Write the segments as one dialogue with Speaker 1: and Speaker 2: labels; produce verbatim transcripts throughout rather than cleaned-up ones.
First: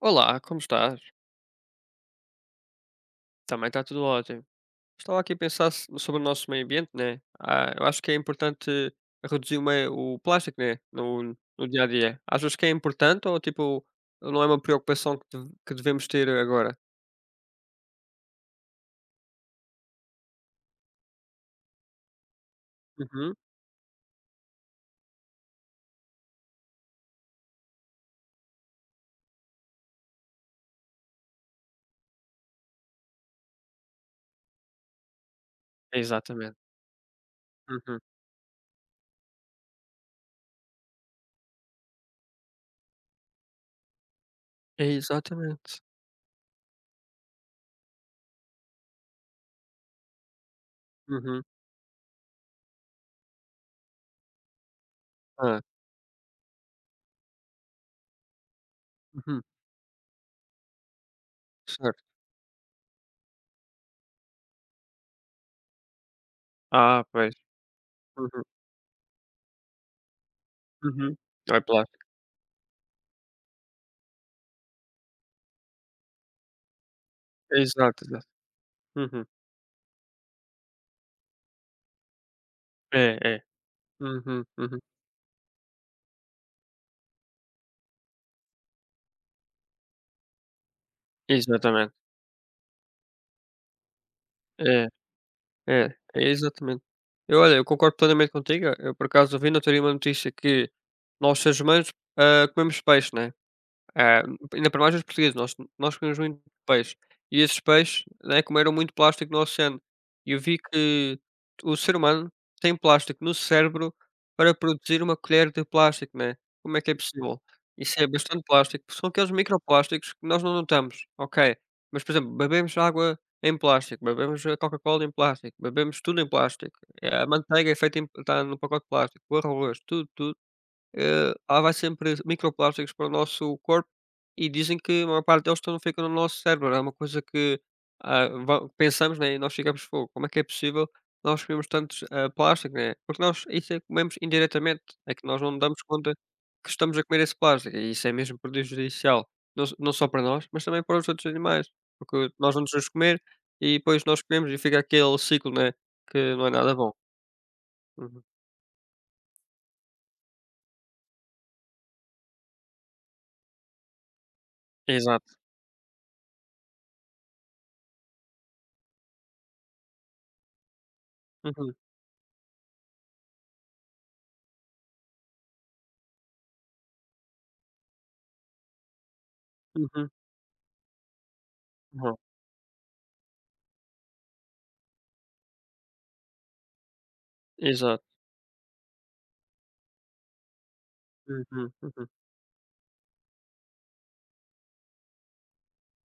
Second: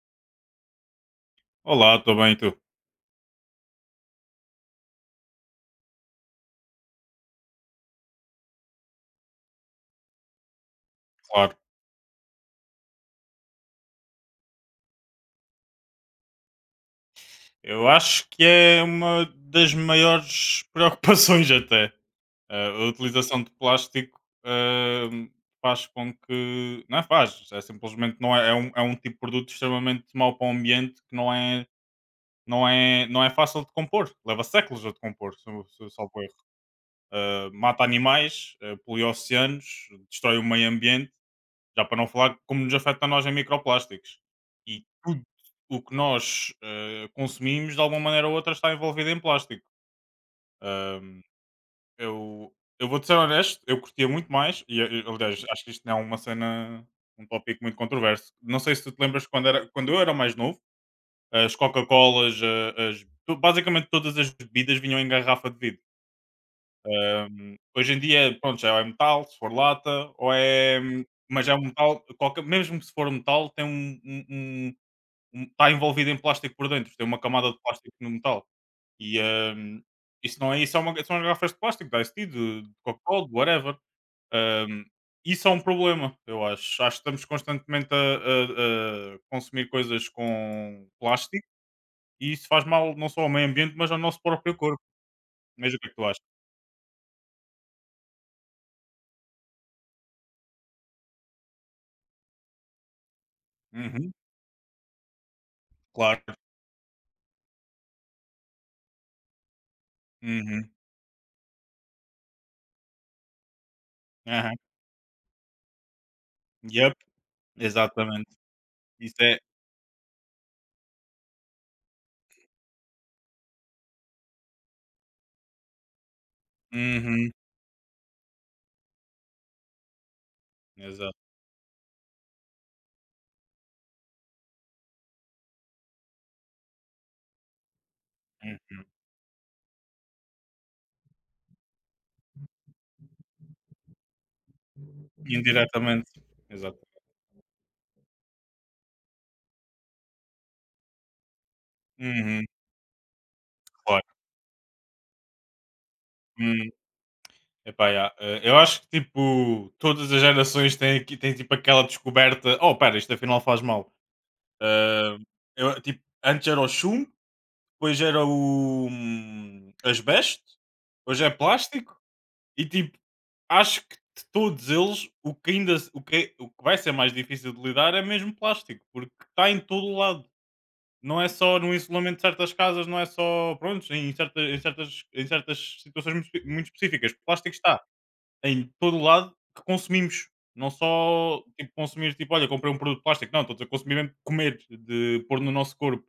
Speaker 1: Olá, como estás?
Speaker 2: Olá, estou bem, e tu?
Speaker 1: Também está tudo ótimo. Estava aqui a pensar se- sobre o nosso meio ambiente, né? Ah, eu acho que é importante reduzir o, meio- o plástico, né? No,
Speaker 2: Claro.
Speaker 1: no dia a dia. Achas que é importante ou tipo, não é uma preocupação que, deve- que devemos ter agora?
Speaker 2: Eu acho que é uma das maiores preocupações até. Eh, a
Speaker 1: Uhum.
Speaker 2: utilização de plástico eh, faz com que. Não é faz, é simplesmente não é, é um, é um tipo de produto extremamente mau para o ambiente que não é, não é, não é fácil de compor. Leva séculos a decompor, se, se, salvo erro.
Speaker 1: Exatamente.
Speaker 2: Eh, mata
Speaker 1: Uhum.
Speaker 2: animais, eh, polui oceanos, destrói o meio ambiente. Já para não falar como nos afeta a nós em microplásticos. E tudo o
Speaker 1: Exatamente.
Speaker 2: que nós eh, consumimos, de alguma maneira ou outra, está envolvido em plástico. Ahm,
Speaker 1: Uhum.
Speaker 2: eu eu vou-te ser honesto, eu curtia muito mais, e eh, aliás,
Speaker 1: Ah.
Speaker 2: acho que isto não é uma cena, um tópico muito controverso. Não sei se tu te lembras
Speaker 1: Uhum.
Speaker 2: quando, era, quando eu era mais novo, as
Speaker 1: Certo.
Speaker 2: Coca-Colas, eh, as- tu- basicamente todas as bebidas vinham em garrafa de vidro.
Speaker 1: Ah, pois.
Speaker 2: Ahm, hoje em dia,
Speaker 1: Uhum.
Speaker 2: pronto, já é metal, se for lata, ou é. hum,
Speaker 1: Uhum.
Speaker 2: Mas é
Speaker 1: Não é
Speaker 2: um metal,
Speaker 1: plástico.
Speaker 2: qualquer, mesmo se for um metal, tem um, um, um- um- está envolvido em plástico por dentro, tem uma camada de plástico
Speaker 1: Exato,
Speaker 2: no
Speaker 1: exato.
Speaker 2: metal. E
Speaker 1: Uhum.
Speaker 2: ahm, isso não é isso, é uma, são as garrafas de plástico, da Ice Tea, de, de
Speaker 1: É,
Speaker 2: Coca-Cola, de
Speaker 1: é.
Speaker 2: whatever.
Speaker 1: Uhum. Uhum.
Speaker 2: Ahm, isso é um problema, eu acho. Acho que estamos constantemente a, a- a consumir coisas com plástico
Speaker 1: Exatamente.
Speaker 2: e isso faz mal não só ao meio ambiente, mas ao nosso próprio corpo.
Speaker 1: É.
Speaker 2: Mas o que é
Speaker 1: É,
Speaker 2: que tu achas?
Speaker 1: é exatamente. Eu olha, eu concordo plenamente contigo. Eu por acaso vi na teoria uma notícia que nós seres humanos, ah, comemos peixe, né?
Speaker 2: Uhum,
Speaker 1: É, ainda para mais os portugueses, nós nós comemos
Speaker 2: claro.
Speaker 1: muito peixe. E esses peixes, né, comeram muito plástico no oceano. E eu vi
Speaker 2: Uhum.
Speaker 1: que o ser humano tem plástico no cérebro para
Speaker 2: Aham.
Speaker 1: produzir uma colher de plástico, né. Como é que é
Speaker 2: Yep,
Speaker 1: possível? Isso é
Speaker 2: exatamente.
Speaker 1: bastante plástico, são
Speaker 2: Isso
Speaker 1: aqueles
Speaker 2: é
Speaker 1: microplásticos que nós não notamos, ok. Mas, por exemplo, bebemos água em plástico, bebemos a Coca-Cola em plástico, bebemos tudo em plástico. Eh, a
Speaker 2: uhum,
Speaker 1: manteiga é feita em está no pacote de plástico, o arroz, tudo, tudo
Speaker 2: exato,
Speaker 1: eh, há vai sempre microplásticos para o nosso corpo e dizem que a maior parte deles estão fica no nosso cérebro. É É uma coisa que ah, va-
Speaker 2: hum,
Speaker 1: pensamos, né? E nós ficamos, "Fogo, como é que é possível nós comemos tantos ah, plástico, né? Porque nós isso é que comemos indiretamente, é que nós não damos
Speaker 2: indiretamente,
Speaker 1: conta que
Speaker 2: exato.
Speaker 1: estamos a comer esse plástico e isso é mesmo prejudicial, não, s- não só para nós, mas também para os outros animais, porque
Speaker 2: Uhum,
Speaker 1: nós vamos os comer e depois
Speaker 2: claro.
Speaker 1: nós comemos e fica aquele ciclo, né? Que não é
Speaker 2: Hum,
Speaker 1: nada bom.
Speaker 2: Epá, yeah,
Speaker 1: Uhum.
Speaker 2: eh, eu acho que, tipo, todas as gerações têm aqui têm, tipo, aquela descoberta: "Oh, espera, isto afinal faz mal". Ah,
Speaker 1: Exato.
Speaker 2: eu, tipo, antes era o chumbo, depois era o hum, asbesto, hoje é
Speaker 1: Uhum.
Speaker 2: plástico e, tipo, acho que de todos eles, o que ainda se o que o que vai ser mais difícil de lidar é mesmo plástico, porque está em todo o
Speaker 1: Uhum.
Speaker 2: lado. Não é só no
Speaker 1: Uhum.
Speaker 2: isolamento de certas casas, não é só, pronto, em certa em certas em certas situações muito espe muito específicas. O plástico está
Speaker 1: Exato.
Speaker 2: em todo o lado que consumimos. Não só, tipo,
Speaker 1: Uhum, uhum.
Speaker 2: consumir, tipo: "Olha, comprei um produto de plástico", não, estou a dizer consumir mesmo comer, de pôr no nosso corpo.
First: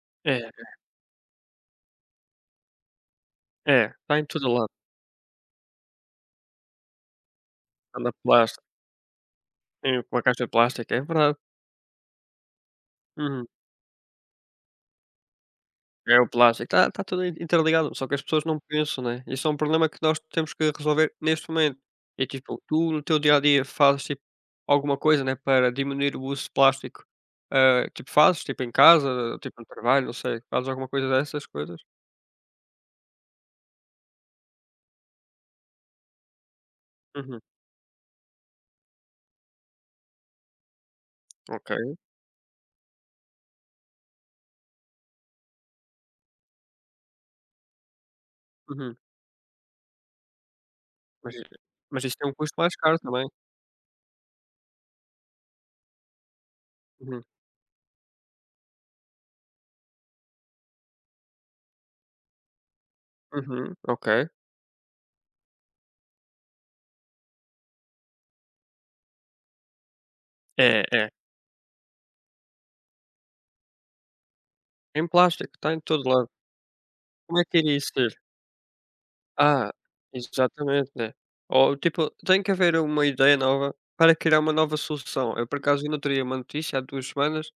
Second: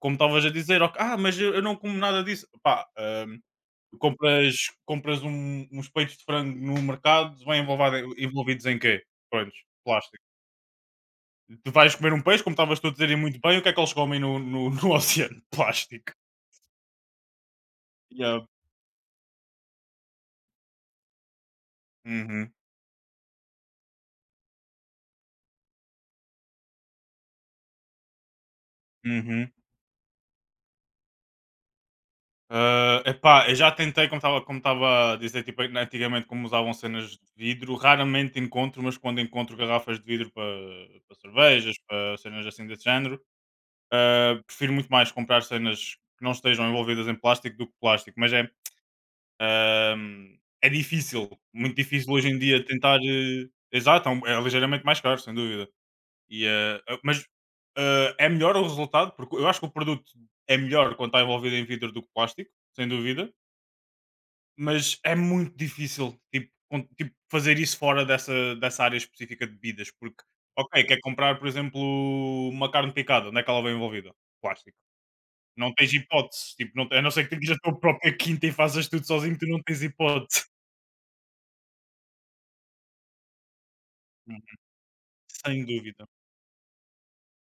Speaker 2: Como
Speaker 1: É,
Speaker 2: estavas a dizer: "Ok, ah, mas eu eu não como nada disso". Pá, hã,
Speaker 1: é, está em todo
Speaker 2: compras
Speaker 1: lado,
Speaker 2: compras um uns peitos de frango no mercado, vêm envolvado
Speaker 1: está na
Speaker 2: em-
Speaker 1: plástica,
Speaker 2: envolvidos em quê? Prontos,
Speaker 1: tem uma
Speaker 2: plástico.
Speaker 1: caixa de plástico, é verdade.
Speaker 2: Tu vais comer um peixe, como estavas tu a dizer, e muito
Speaker 1: Uhum.
Speaker 2: bem, o que é que eles comem no no no oceano? Plástico.
Speaker 1: É o plástico, está está tudo in interligado, só que as
Speaker 2: Yeah.
Speaker 1: pessoas não pensam, né. Isso é um problema que nós temos que resolver neste momento. E,
Speaker 2: Uhum,
Speaker 1: tipo, tu no teu dia a dia fazes, tipo, alguma coisa, né, para diminuir o uso de plástico? Ah, tipo, fazes, tipo, em casa,
Speaker 2: uhum.
Speaker 1: tipo, no trabalho, não sei, fazes alguma coisa dessas coisas?
Speaker 2: Ah, epá, eu já tentei, como estava como estava a dizer, tipo, antigamente como usavam cenas de
Speaker 1: Uhum,
Speaker 2: vidro, raramente encontro, mas quando encontro garrafas de vidro para para cervejas,
Speaker 1: ok.
Speaker 2: para cenas assim desse género, ah, prefiro muito mais comprar cenas que não estejam envolvidas em plástico do que plástico, mas é,
Speaker 1: Uhum.
Speaker 2: ahm, é difícil,
Speaker 1: Mas
Speaker 2: muito
Speaker 1: mas
Speaker 2: difícil
Speaker 1: isso
Speaker 2: hoje
Speaker 1: tem um
Speaker 2: em
Speaker 1: custo
Speaker 2: dia
Speaker 1: mais caro
Speaker 2: tentar.
Speaker 1: também.
Speaker 2: eh, Exato, é, um- é ligeiramente mais caro, sem dúvida. E, eh, ah,
Speaker 1: Uhum,
Speaker 2: mas eh, é melhor o resultado, porque eu acho que o produto é melhor quando está envolvido em vidro do que plástico, sem dúvida,
Speaker 1: uhum, ok.
Speaker 2: mas é muito difícil tipo, con- tipo, fazer isso fora dessa, dessa área específica de bebidas, porque,
Speaker 1: É,
Speaker 2: ok, quer
Speaker 1: é.
Speaker 2: comprar, por exemplo, uma carne picada, onde é que ela vem envolvida? Plástico.
Speaker 1: Em plástico,
Speaker 2: Não
Speaker 1: está em
Speaker 2: tens
Speaker 1: todo lado.
Speaker 2: hipótese, tipo, não, a não ser que
Speaker 1: Como é
Speaker 2: tenhas
Speaker 1: que
Speaker 2: a tua
Speaker 1: iria ser?
Speaker 2: própria quinta e faças tudo sozinho, tu não
Speaker 1: Ah,
Speaker 2: tens hipótese.
Speaker 1: exatamente, né. Ou, tipo, tem que haver uma ideia nova para criar
Speaker 2: Hum,
Speaker 1: uma nova solução. Eu, por
Speaker 2: Sem
Speaker 1: acaso, ainda
Speaker 2: dúvida.
Speaker 1: teria uma notícia há duas semanas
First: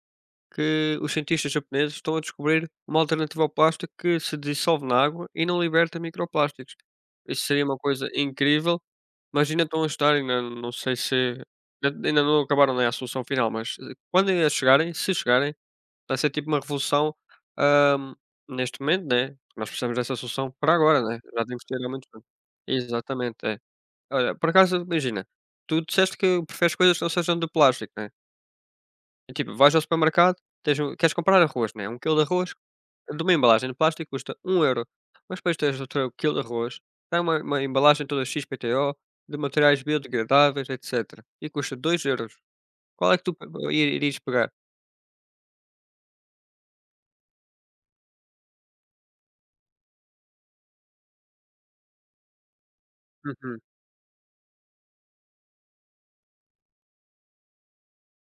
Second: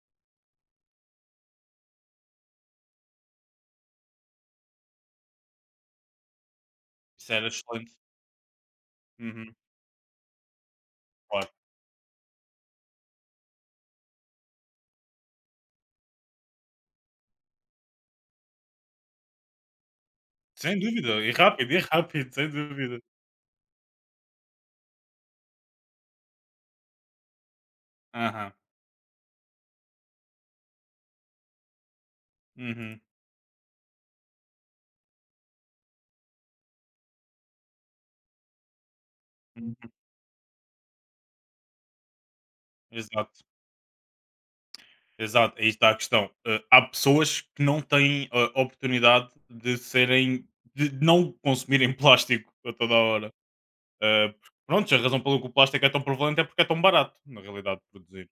Speaker 1: que os cientistas japoneses estão a descobrir uma alternativa ao plástico que se dissolve na água e não liberta microplásticos.
Speaker 2: Isso
Speaker 1: Isso
Speaker 2: era
Speaker 1: seria uma
Speaker 2: excelente.
Speaker 1: coisa incrível, mas
Speaker 2: Uhum,
Speaker 1: ainda estão a estudar, ainda não sei se
Speaker 2: claro.
Speaker 1: ainda ainda não acabaram, nem a solução final, mas eh, quando ainda chegarem, se chegarem vai ser tipo uma revolução, hã, neste momento, né, nós precisamos dessa solução para
Speaker 2: Sem
Speaker 1: agora,
Speaker 2: dúvida.
Speaker 1: né,
Speaker 2: E
Speaker 1: já temos
Speaker 2: rápido,
Speaker 1: que
Speaker 2: e
Speaker 1: ter há muito tempo.
Speaker 2: rápido, sem dúvida.
Speaker 1: Exatamente, é. Olha, por acaso, imagina, tu disseste que preferes coisas que não sejam de plástico, né,
Speaker 2: Aham.
Speaker 1: e tipo, vais ao supermercado, tens um queres comprar arroz, né, um quilo de arroz,
Speaker 2: Uhum,
Speaker 1: de uma embalagem de plástico custa um euro. Mas depois tens outro quilo de arroz, tem uma uma embalagem toda X P T O, de materiais
Speaker 2: uhum.
Speaker 1: biodegradáveis, etcétera, e custa dois euros. Qual é que tu
Speaker 2: Exato,
Speaker 1: p i irias pegar?
Speaker 2: exato. Aí está a questão. Eh, há pessoas que não têm a oportunidade de serem, de não consumirem plástico a toda a hora.
Speaker 1: Uhum,
Speaker 2: Eh, porque, pronto, a razão pelo que o plástico é tão prevalente é porque é tão barato, na realidade, de produzir.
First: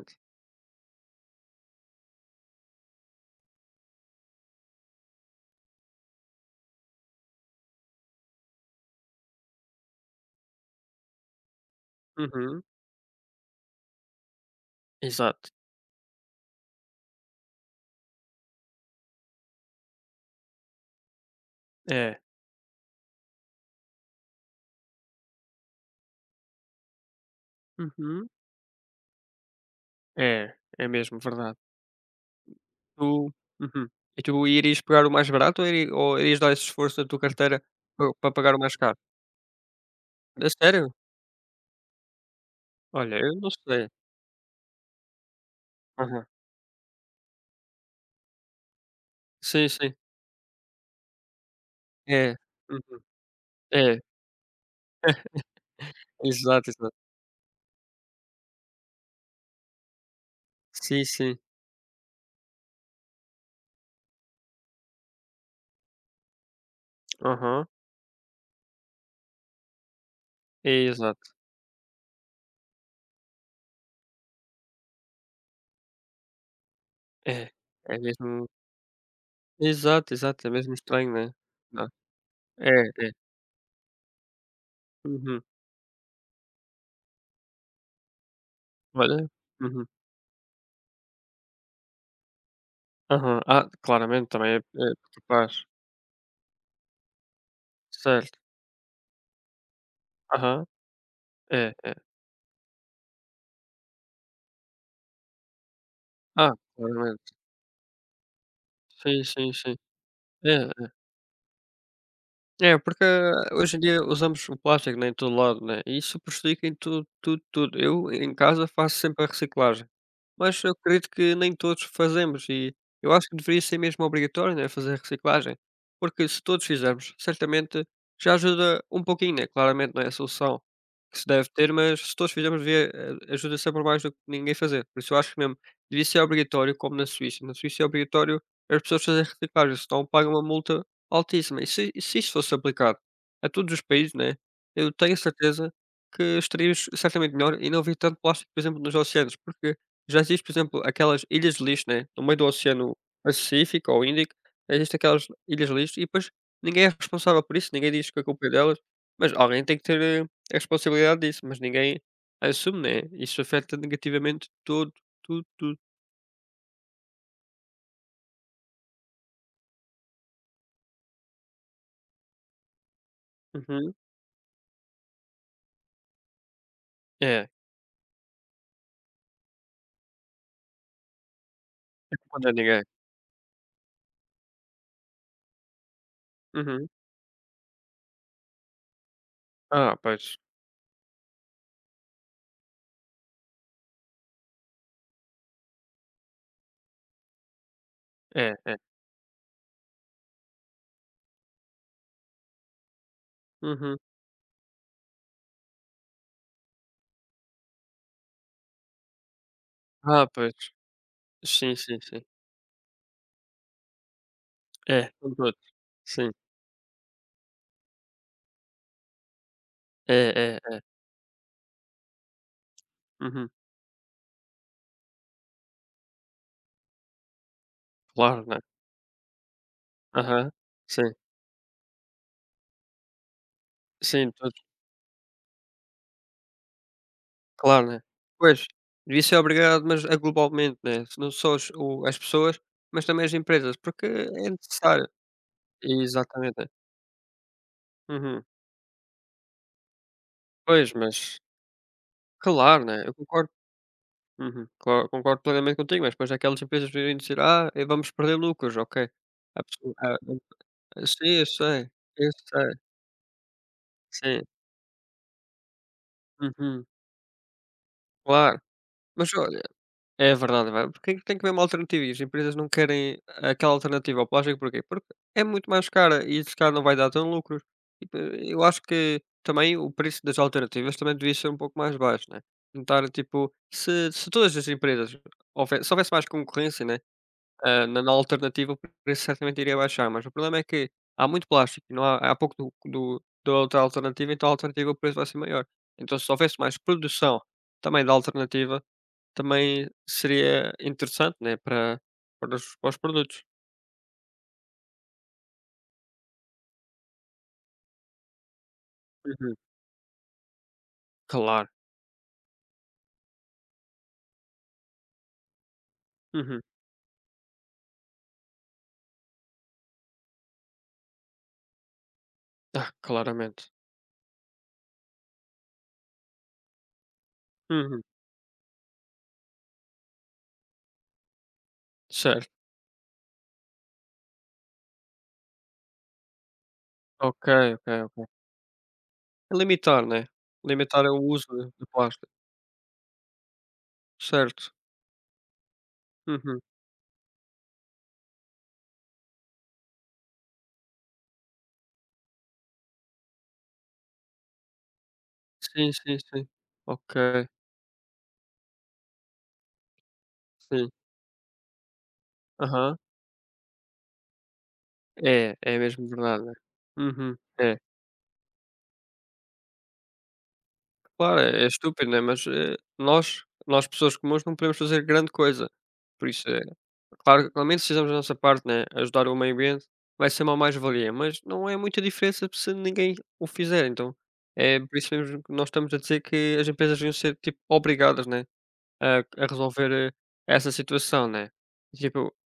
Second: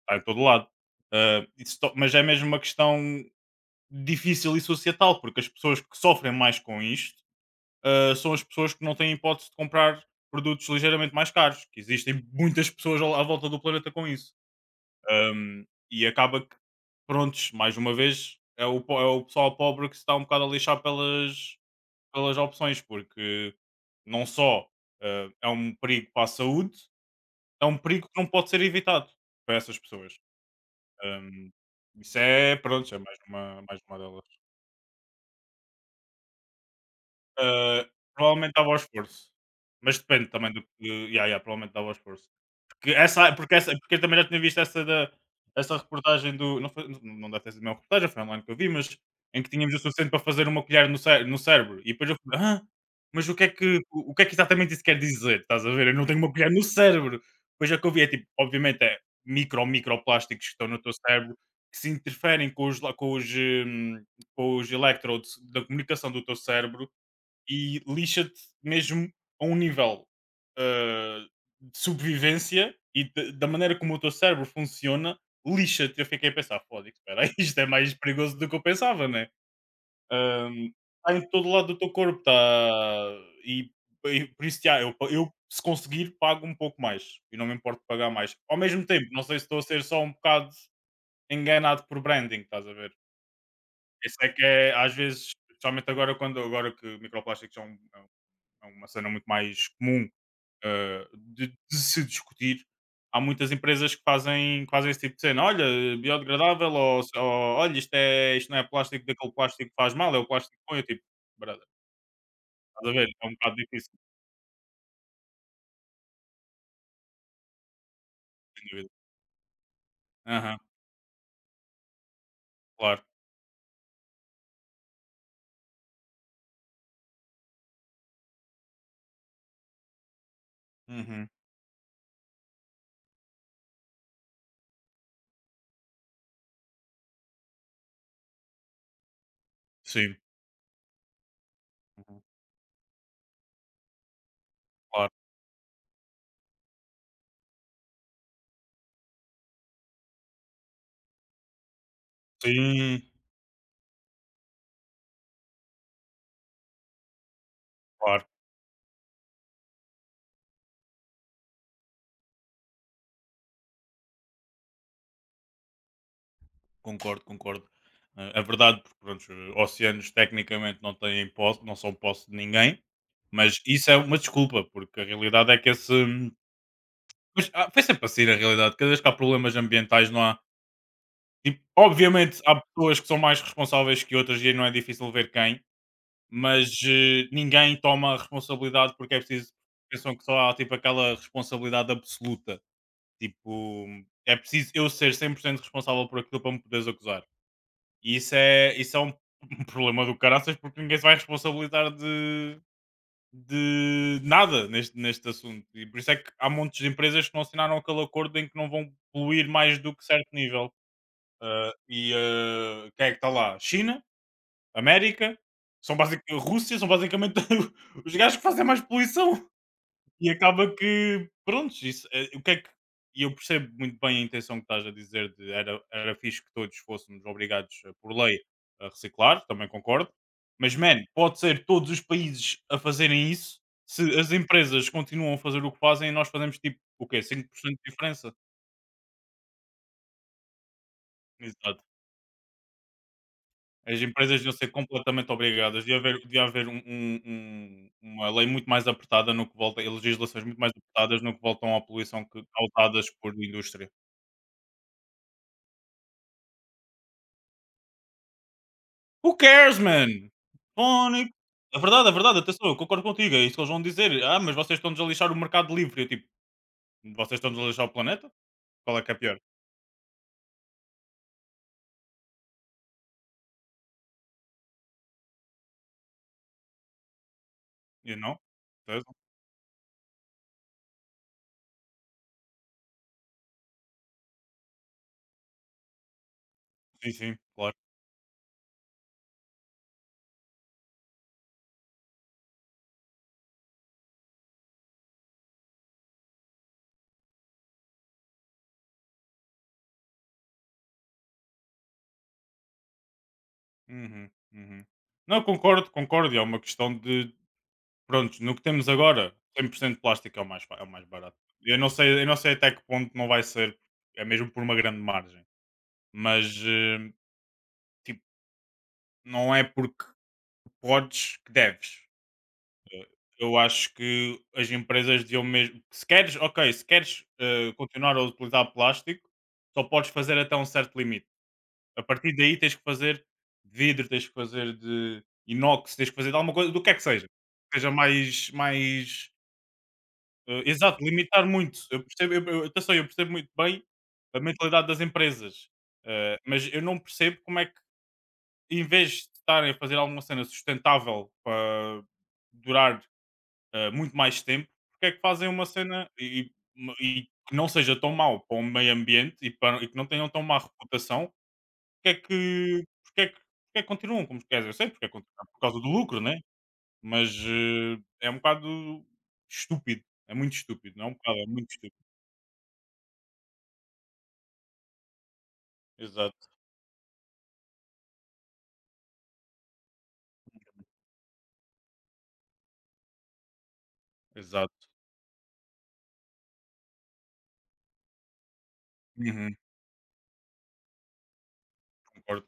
Speaker 2: Está em todo lado. Eh, isso to- mas é mesmo uma questão difícil e societal, porque as pessoas que sofrem mais com isto eh, são as pessoas que não têm hipótese de comprar produtos ligeiramente mais caros, que existem
Speaker 1: Uhum,
Speaker 2: muitas pessoas ao- à volta do planeta com isso.
Speaker 1: exato.
Speaker 2: Um, e acaba que, prontos, mais uma vez, é o, po- é o pessoal pobre que se está um bocado a lixar pelas,
Speaker 1: É.
Speaker 2: pelas opções, porque não só eh, é um perigo para a saúde, é um perigo que não
Speaker 1: Uhum.
Speaker 2: pode ser evitado para essas pessoas.
Speaker 1: É, é mesmo
Speaker 2: Um,
Speaker 1: verdade.
Speaker 2: isso é, pronto, é mais
Speaker 1: Tu
Speaker 2: uma, mais
Speaker 1: uhum.
Speaker 2: uma
Speaker 1: E
Speaker 2: delas.
Speaker 1: tu irias pegar o mais barato ou iri ou irias dar esse esforço da tua carteira
Speaker 2: Eh,
Speaker 1: para
Speaker 2: Provavelmente
Speaker 1: pagar o
Speaker 2: dava
Speaker 1: mais
Speaker 2: ao
Speaker 1: caro?
Speaker 2: esforço, mas depende
Speaker 1: A
Speaker 2: também do que.
Speaker 1: sério?
Speaker 2: Yeah, yeah, provavelmente dava ao esforço. Porque
Speaker 1: Olha,
Speaker 2: essa,
Speaker 1: eu não
Speaker 2: porque essa,
Speaker 1: sei.
Speaker 2: porque eu também já tinha visto essa da essa
Speaker 1: Aham.
Speaker 2: reportagem do não foi, não não deve ter sido a mesma reportagem, foi online que eu vi, mas em que
Speaker 1: Sim,
Speaker 2: tínhamos o
Speaker 1: sim.
Speaker 2: suficiente para fazer uma colher no cé no cérebro e depois eu
Speaker 1: É.
Speaker 2: fui: ah.
Speaker 1: Uhum.
Speaker 2: Mas o que é que
Speaker 1: É.
Speaker 2: o o que é que exatamente isso quer dizer? Estás a ver? Eu não tenho uma colher no
Speaker 1: Exato, exato.
Speaker 2: cérebro. Depois é que eu vi, é tipo, obviamente é micro, microplásticos que estão no teu
Speaker 1: Sim,
Speaker 2: cérebro
Speaker 1: sim.
Speaker 2: que se interferem com os la com os, hum, com os electrodes da comunicação do teu cérebro
Speaker 1: Aham.
Speaker 2: e lixa-te mesmo a um nível
Speaker 1: É,
Speaker 2: ah,
Speaker 1: exato.
Speaker 2: de sobrevivência e de- da maneira como o teu cérebro funciona, lixa-te. Eu fiquei a pensar, foda espera aí,
Speaker 1: É.
Speaker 2: isto é mais
Speaker 1: É
Speaker 2: perigoso
Speaker 1: mesmo
Speaker 2: do que eu pensava, né?
Speaker 1: exato, exato. É
Speaker 2: Ahm,
Speaker 1: mesmo estranho,
Speaker 2: Está em
Speaker 1: né.
Speaker 2: todo lado do
Speaker 1: Não.
Speaker 2: teu corpo, está.
Speaker 1: É, é.
Speaker 2: E, e por isso, já, eu, eu,
Speaker 1: Uhum.
Speaker 2: se conseguir, pago um pouco mais e não me importo de pagar mais. Ao mesmo tempo, não
Speaker 1: Olha,
Speaker 2: sei se estou a ser
Speaker 1: uhum.
Speaker 2: só um bocado enganado por branding, estás a ver?
Speaker 1: Aham. Ah,
Speaker 2: Esse
Speaker 1: claramente
Speaker 2: é que
Speaker 1: também é
Speaker 2: é,
Speaker 1: é
Speaker 2: às vezes,
Speaker 1: capaz.
Speaker 2: especialmente agora, quando, agora que microplásticos são
Speaker 1: Certo.
Speaker 2: é uma cena muito mais comum
Speaker 1: Aham.
Speaker 2: eh, de,
Speaker 1: É,
Speaker 2: de
Speaker 1: é.
Speaker 2: se discutir. Há muitas empresas que fazem, que fazem esse tipo de cena. Olha,
Speaker 1: Ah,
Speaker 2: biodegradável, ou, ou,
Speaker 1: claramente.
Speaker 2: olha, isto, é, isto não é plástico,
Speaker 1: Sim,
Speaker 2: daquele
Speaker 1: sim,
Speaker 2: plástico que
Speaker 1: sim.
Speaker 2: faz mal, é o
Speaker 1: É,
Speaker 2: plástico que põe. Eu,
Speaker 1: é
Speaker 2: tipo, brother,
Speaker 1: é,
Speaker 2: estás a
Speaker 1: porque
Speaker 2: ver? É um bocado
Speaker 1: hoje em
Speaker 2: difícil,
Speaker 1: dia usamos o plástico, né, em todo lado, né, e isso prejudica em tudo, tudo, tudo. Eu em casa
Speaker 2: sem dúvida.
Speaker 1: faço sempre a reciclagem.
Speaker 2: Aham,
Speaker 1: Mas eu acredito que nem todos fazemos e
Speaker 2: claro.
Speaker 1: eu acho que deveria ser mesmo obrigatório, né, fazer reciclagem, porque se todos fizermos, certamente já ajuda um pouquinho, né? Claramente não é a solução que se
Speaker 2: Uhum,
Speaker 1: deve ter, mas se todos fizermos, devia, eh, ajuda sempre mais do que ninguém fazer. Por isso eu acho que mesmo devia ser obrigatório, como na Suíça. Na Suíça é obrigatório as pessoas fazerem reciclagem, senão
Speaker 2: Sim,
Speaker 1: pagam uma multa altíssima. E se, e se
Speaker 2: uhum,
Speaker 1: isso fosse aplicado a todos os países, né? Eu
Speaker 2: claro.
Speaker 1: tenho certeza que estaríamos certamente melhor e não havia tanto plástico, por exemplo, nos oceanos, porque já existe, por exemplo, aquelas ilhas de lixo, né, no meio do Oceano
Speaker 2: Sim,
Speaker 1: Pacífico ou Índico, existem aquelas ilhas de lixo e depois ninguém é responsável por isso, ninguém diz que a
Speaker 2: claro.
Speaker 1: culpa é delas, mas alguém tem que ter, eh, a responsabilidade disso, mas ninguém assume, né, isso afeta negativamente todo, tudo, tudo.
Speaker 2: Concordo, concordo. Eh, É verdade, porque pronto, os oceanos tecnicamente não têm posse, não são posse de ninguém, mas isso
Speaker 1: Uhum.
Speaker 2: é uma desculpa, porque a realidade é que esse,
Speaker 1: É, a
Speaker 2: mas ah, foi sempre assim na realidade, cada vez que há problemas ambientais não há tipo,
Speaker 1: culpa
Speaker 2: obviamente
Speaker 1: não é
Speaker 2: há
Speaker 1: de ninguém.
Speaker 2: pessoas que são mais responsáveis que outras e aí não é difícil ver quem, mas
Speaker 1: Uhum.
Speaker 2: eh, ninguém toma a responsabilidade porque é preciso,
Speaker 1: Ah,
Speaker 2: pensam que
Speaker 1: pois.
Speaker 2: só há tipo aquela responsabilidade absoluta, tipo, é preciso eu ser cem por cento responsável por aquilo para me poderes acusar. E isso
Speaker 1: É, é.
Speaker 2: é, isso é um, um problema do caraças porque ninguém se vai responsabilizar de
Speaker 1: Uhum.
Speaker 2: de nada neste, neste assunto. E por isso é que há montes de empresas que não assinaram aquele acordo em que não vão poluir mais do que
Speaker 1: Ah,
Speaker 2: certo
Speaker 1: pois.
Speaker 2: nível. Ah,
Speaker 1: Sim, sim,
Speaker 2: e
Speaker 1: sim.
Speaker 2: ah, quem é que está lá? China,
Speaker 1: É, são
Speaker 2: América,
Speaker 1: todos.
Speaker 2: são basic...
Speaker 1: Sim.
Speaker 2: Rússia, são basicamente os gajos que fazem mais poluição.
Speaker 1: É,
Speaker 2: E
Speaker 1: é,
Speaker 2: acaba
Speaker 1: é.
Speaker 2: que, pronto isso, eh, o que é que. E eu
Speaker 1: Uhum.
Speaker 2: percebo muito bem a intenção que estás a dizer de era, era fixe que todos fôssemos obrigados eh, por lei
Speaker 1: Claro, né.
Speaker 2: a reciclar, também concordo.
Speaker 1: Aham.
Speaker 2: Mas, man,
Speaker 1: Sim.
Speaker 2: pode ser todos os países a fazerem isso se
Speaker 1: Sim,
Speaker 2: as empresas continuam a fazer o que fazem e nós fazemos tipo o quê? cinco por cento
Speaker 1: claro,
Speaker 2: de
Speaker 1: né.
Speaker 2: diferença?
Speaker 1: Pois, devia ser obrigado, mas a globalmente, né, se não só as
Speaker 2: Exato.
Speaker 1: o as pessoas, mas também as empresas,
Speaker 2: As
Speaker 1: porque
Speaker 2: empresas
Speaker 1: é
Speaker 2: deviam ser
Speaker 1: necessário.
Speaker 2: completamente obrigadas. Devia haver, devia
Speaker 1: Exatamente, é.
Speaker 2: haver um- um- um- uma
Speaker 1: Uhum.
Speaker 2: lei muito mais apertada no que volta, e legislações muito mais
Speaker 1: Pois,
Speaker 2: apertadas no
Speaker 1: mas
Speaker 2: que voltam à poluição que,
Speaker 1: claro, né,
Speaker 2: causadas
Speaker 1: eu
Speaker 2: por
Speaker 1: concordo.
Speaker 2: indústria.
Speaker 1: Uhum. Claro, concordo plenamente contigo, mas depois aquelas empresas virem dizer: "Ah, eh, vamos perder lucros", ok.
Speaker 2: Who
Speaker 1: A
Speaker 2: cares,
Speaker 1: pessoa
Speaker 2: man?
Speaker 1: a a-
Speaker 2: Fónico.
Speaker 1: Sim, eu
Speaker 2: É
Speaker 1: sei,
Speaker 2: verdade, é
Speaker 1: eu
Speaker 2: verdade, atenção,
Speaker 1: sei.
Speaker 2: eu concordo contigo, é isso que eles vão dizer. Ah,
Speaker 1: Sim.
Speaker 2: mas vocês estão-nos a lixar o mercado livre. Eu tipo,
Speaker 1: Uhum.
Speaker 2: vocês estão-nos a lixar o planeta?
Speaker 1: Claro.
Speaker 2: Qual é que é
Speaker 1: Mas
Speaker 2: pior?
Speaker 1: ó É verdade, vai, porque tem tem que haver uma alternativa e as empresas não querem aquela alternativa ao plástico, porquê? Porque é muito mais cara e esse cara não vai dar tão lucros.
Speaker 2: You
Speaker 1: Tipo,
Speaker 2: know?
Speaker 1: eu acho
Speaker 2: Certo?
Speaker 1: que também o preço das alternativas também devia ser um pouco mais baixo, né? Tentar, tipo, se, se todas as empresas, houve- se houvesse mais concorrência, né?
Speaker 2: Sim, sim, claro.
Speaker 1: Ah, na, na alternativa o preço certamente iria baixar, mas o problema é que há muito plástico, e não há, há pouco do, do, da outra alternativa, então a alternativa o preço vai ser maior. Então se houvesse mais produção também da alternativa, também seria interessante, né, para para os para os produtos.
Speaker 2: Uhum, uhum. Não, concordo, concordo. e É uma questão de, pronto, no que temos agora,
Speaker 1: Uhum.
Speaker 2: cem por cento plástico é o mais, fa- é o mais barato.
Speaker 1: Claro.
Speaker 2: Eu não, sei, eu não sei até que ponto não vai ser, é mesmo por uma grande margem. Mas,
Speaker 1: Uhum.
Speaker 2: eh, tipo, não é porque podes que deves.
Speaker 1: Ah,
Speaker 2: Eu
Speaker 1: claramente.
Speaker 2: acho que as empresas deviam mesmo. Se queres, ok, se queres eh,
Speaker 1: Uhum.
Speaker 2: continuar a utilizar plástico, só podes fazer até um certo limite. A partir
Speaker 1: Certo.
Speaker 2: daí tens que fazer de vidro, tens que fazer de inox, tens que fazer de alguma coisa, do que é que seja.
Speaker 1: Ok, ok,
Speaker 2: Seja
Speaker 1: ok.
Speaker 2: mais. mais
Speaker 1: Limitar, né,
Speaker 2: eh,
Speaker 1: limitar
Speaker 2: Exato,
Speaker 1: o
Speaker 2: limitar
Speaker 1: uso de
Speaker 2: muito.
Speaker 1: de
Speaker 2: Eu
Speaker 1: plástico.
Speaker 2: percebo, eu, eu- atenção, eu percebo muito bem a
Speaker 1: Certo.
Speaker 2: mentalidade das empresas, eh,
Speaker 1: Uhum.
Speaker 2: mas eu não percebo como é que, em vez de estarem a fazer alguma cena sustentável para durar eh, muito mais tempo, porque é que fazem uma
Speaker 1: Sim,
Speaker 2: cena
Speaker 1: sim, sim.
Speaker 2: e, e- e
Speaker 1: Ok.
Speaker 2: que não seja tão mau para o meio ambiente e, para- e que não tenham tão má
Speaker 1: Sim.
Speaker 2: reputação, porque é que,
Speaker 1: Aham.
Speaker 2: porque é que, porque é que continuam? Como, quer dizer, eu sei porque é que continuam,
Speaker 1: É,
Speaker 2: por
Speaker 1: é
Speaker 2: causa do
Speaker 1: mesmo
Speaker 2: lucro, né?
Speaker 1: verdade, né.
Speaker 2: Mas
Speaker 1: Uhum. É.
Speaker 2: eh, é um bocado estúpido, é muito estúpido, não é um bocado,
Speaker 1: Claro,
Speaker 2: é
Speaker 1: é é
Speaker 2: muito estúpido.
Speaker 1: estúpido, né, mas, eh, nós nós pessoas comuns não podemos fazer grande coisa, por isso
Speaker 2: Exato,
Speaker 1: é claro que, ao menos se fizermos a nossa parte, né, ajudar o meio ambiente, vai ser uma mais-valia, mas não é muita diferença se ninguém o fizer, então,
Speaker 2: exato.
Speaker 1: é por isso mesmo que nós estamos a dizer que as empresas deviam ser, tipo, obrigadas, né, a a
Speaker 2: Uhum,
Speaker 1: resolver, eh, essa situação, né. Tipo,
Speaker 2: concordo.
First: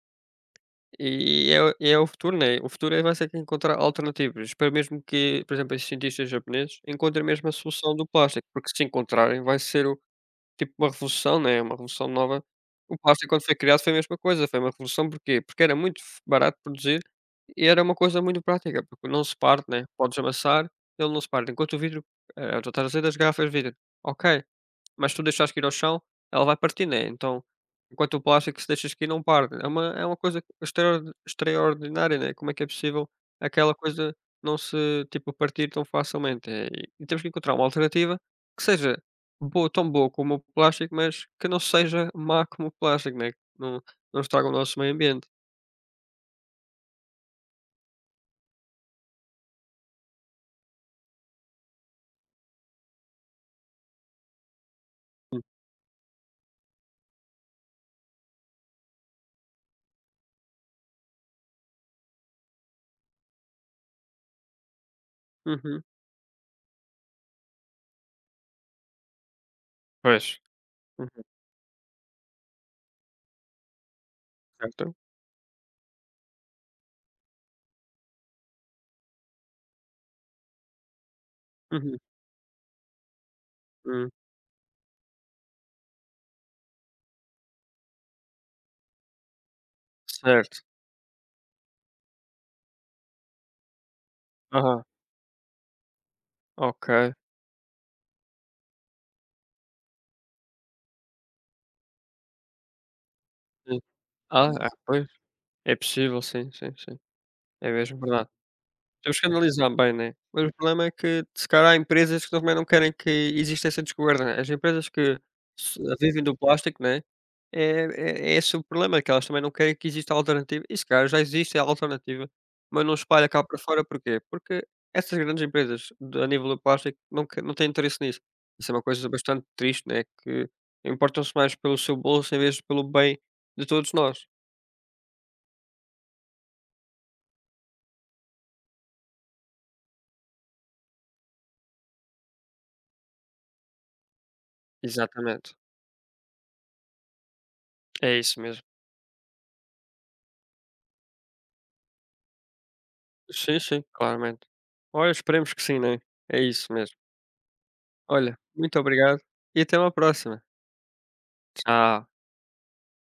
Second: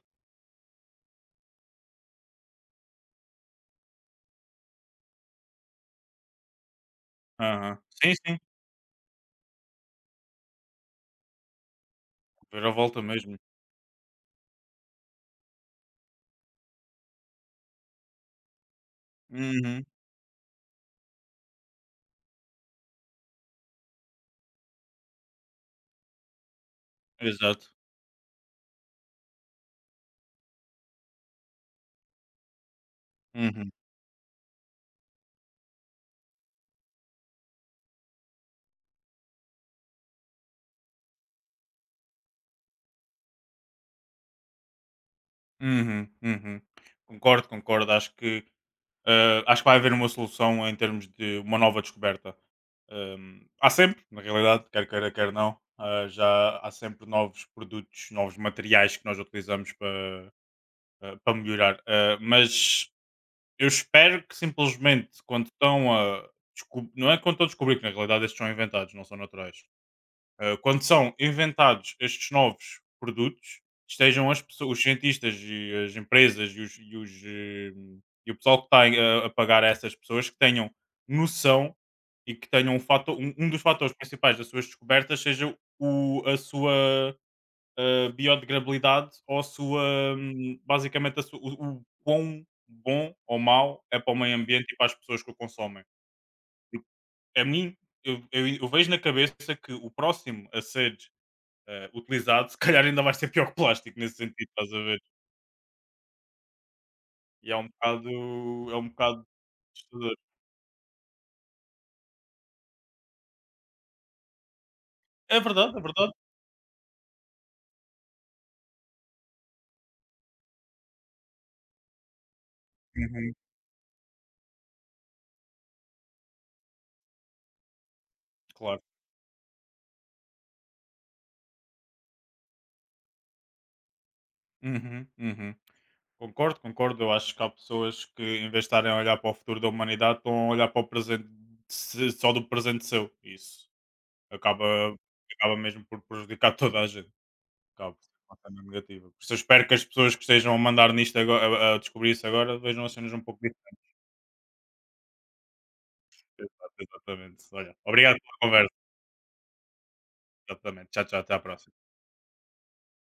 Speaker 1: e é o é o futuro, né, o futuro é vai ser que encontrar alternativas. Espero mesmo que, por exemplo, esses cientistas japoneses encontrem mesmo a
Speaker 2: Aham.
Speaker 1: solução do
Speaker 2: Sim, sim,
Speaker 1: plástico, porque se encontrarem vai ser tipo uma revolução, né, uma revolução nova.
Speaker 2: ver a
Speaker 1: O
Speaker 2: volta
Speaker 1: plástico
Speaker 2: mesmo.
Speaker 1: quando foi criado foi a mesma coisa, foi uma revolução porquê? Porque era muito f barato produzir e era uma coisa muito prática, porque não se parte, né,
Speaker 2: Uhum,
Speaker 1: podes amassar, ele não se parte, enquanto o vidro, eh, tu estás a dizer das garrafas de vidro, ok, mas se tu deixares cair ao chão, ela vai partir, né? Então,
Speaker 2: exato.
Speaker 1: enquanto o plástico, se deixas cair, não parte. É uma, é uma coisa extraor- extraordinária, né? Como é que é possível
Speaker 2: Uhum,
Speaker 1: aquela coisa não se, tipo, partir tão facilmente? É, E, e temos que encontrar uma alternativa que seja boa, tão boa como o plástico, mas que não seja má como o plástico, né? Que não, não estraga o nosso meio ambiente.
Speaker 2: uhum, uhum. Concordo, concordo, acho que Eh, acho que vai haver uma solução em termos de uma nova descoberta. Hum, há sempre, na realidade, quer queira, quer não, ah, já há sempre novos produtos, novos materiais que nós utilizamos para, ah, para melhorar. Ah, mas eu espero que simplesmente quando
Speaker 1: Uhum.
Speaker 2: estão a descob- não é quando estão a descobrir que na realidade estes são inventados, não são naturais.
Speaker 1: Pois.
Speaker 2: Uh, quando são
Speaker 1: Uhum.
Speaker 2: inventados estes novos produtos, estejam as pesso- os
Speaker 1: Certo.
Speaker 2: cientistas e as empresas e, os- e os, eh, e o pessoal que está a, a pagar a essas pessoas que tenham noção
Speaker 1: Uhum.
Speaker 2: e que tenham um, fator, um, um dos fatores
Speaker 1: Uhum.
Speaker 2: principais das suas descobertas seja o, a sua eh, biodegradabilidade ou a sua,
Speaker 1: Certo.
Speaker 2: hum, basicamente, a su- o, o quão bom ou mau é para o meio ambiente e
Speaker 1: Aham.
Speaker 2: para as pessoas que o consomem. Porque
Speaker 1: Ok.
Speaker 2: a mim, eu, eu eu vejo na cabeça que o próximo a ser eh, utilizado, se calhar ainda vai ser pior que
Speaker 1: Sim.
Speaker 2: plástico nesse sentido,
Speaker 1: Ah, é,
Speaker 2: estás a ver?
Speaker 1: pois. É possível, sim, sim, sim.
Speaker 2: E é um
Speaker 1: É mesmo
Speaker 2: bocado,
Speaker 1: verdade.
Speaker 2: é um
Speaker 1: Temos que
Speaker 2: bocado
Speaker 1: analisar bem, né.
Speaker 2: assustador.
Speaker 1: Mas o problema é que, se calhar, há empresas que também não querem que exista essa descoberta, né? As empresas que
Speaker 2: É verdade,
Speaker 1: se
Speaker 2: é verdade.
Speaker 1: vivem do plástico, né, é é é esse o problema, que elas também não querem que exista alternativa e se calhar já existe a alternativa, mas não espalha
Speaker 2: Uhum,
Speaker 1: cá para fora, porquê? Porque essas grandes empresas de a nível do plástico não que não têm interesse nisso. Isso é
Speaker 2: claro.
Speaker 1: uma coisa bastante triste, né, que importam-se mais pelo seu bolso em vez de pelo bem de todos nós.
Speaker 2: Uhum, uhum. Concordo, concordo. Eu acho que há pessoas que, em vez de estarem a olhar para o futuro da humanidade, estão a olhar para o presente, se- só do presente seu. Isso acaba,
Speaker 1: Exatamente.
Speaker 2: acaba mesmo por prejudicar toda a gente. Acaba por ser
Speaker 1: É
Speaker 2: uma
Speaker 1: isso
Speaker 2: cena
Speaker 1: mesmo.
Speaker 2: negativa. Por isso eu espero que as pessoas que estejam a mandar nisto agora, a, a descobrir isso agora, vejam as cenas um pouco
Speaker 1: Sim,
Speaker 2: diferentes.
Speaker 1: sim, claramente. Olha, esperemos que sim, né? É isso
Speaker 2: Exato,
Speaker 1: mesmo.
Speaker 2: exatamente. Olha, obrigado
Speaker 1: Olha,
Speaker 2: pela conversa.
Speaker 1: muito obrigado e até uma próxima.
Speaker 2: Exatamente. Tchau, tchau. Até à próxima.
Speaker 1: Tchau.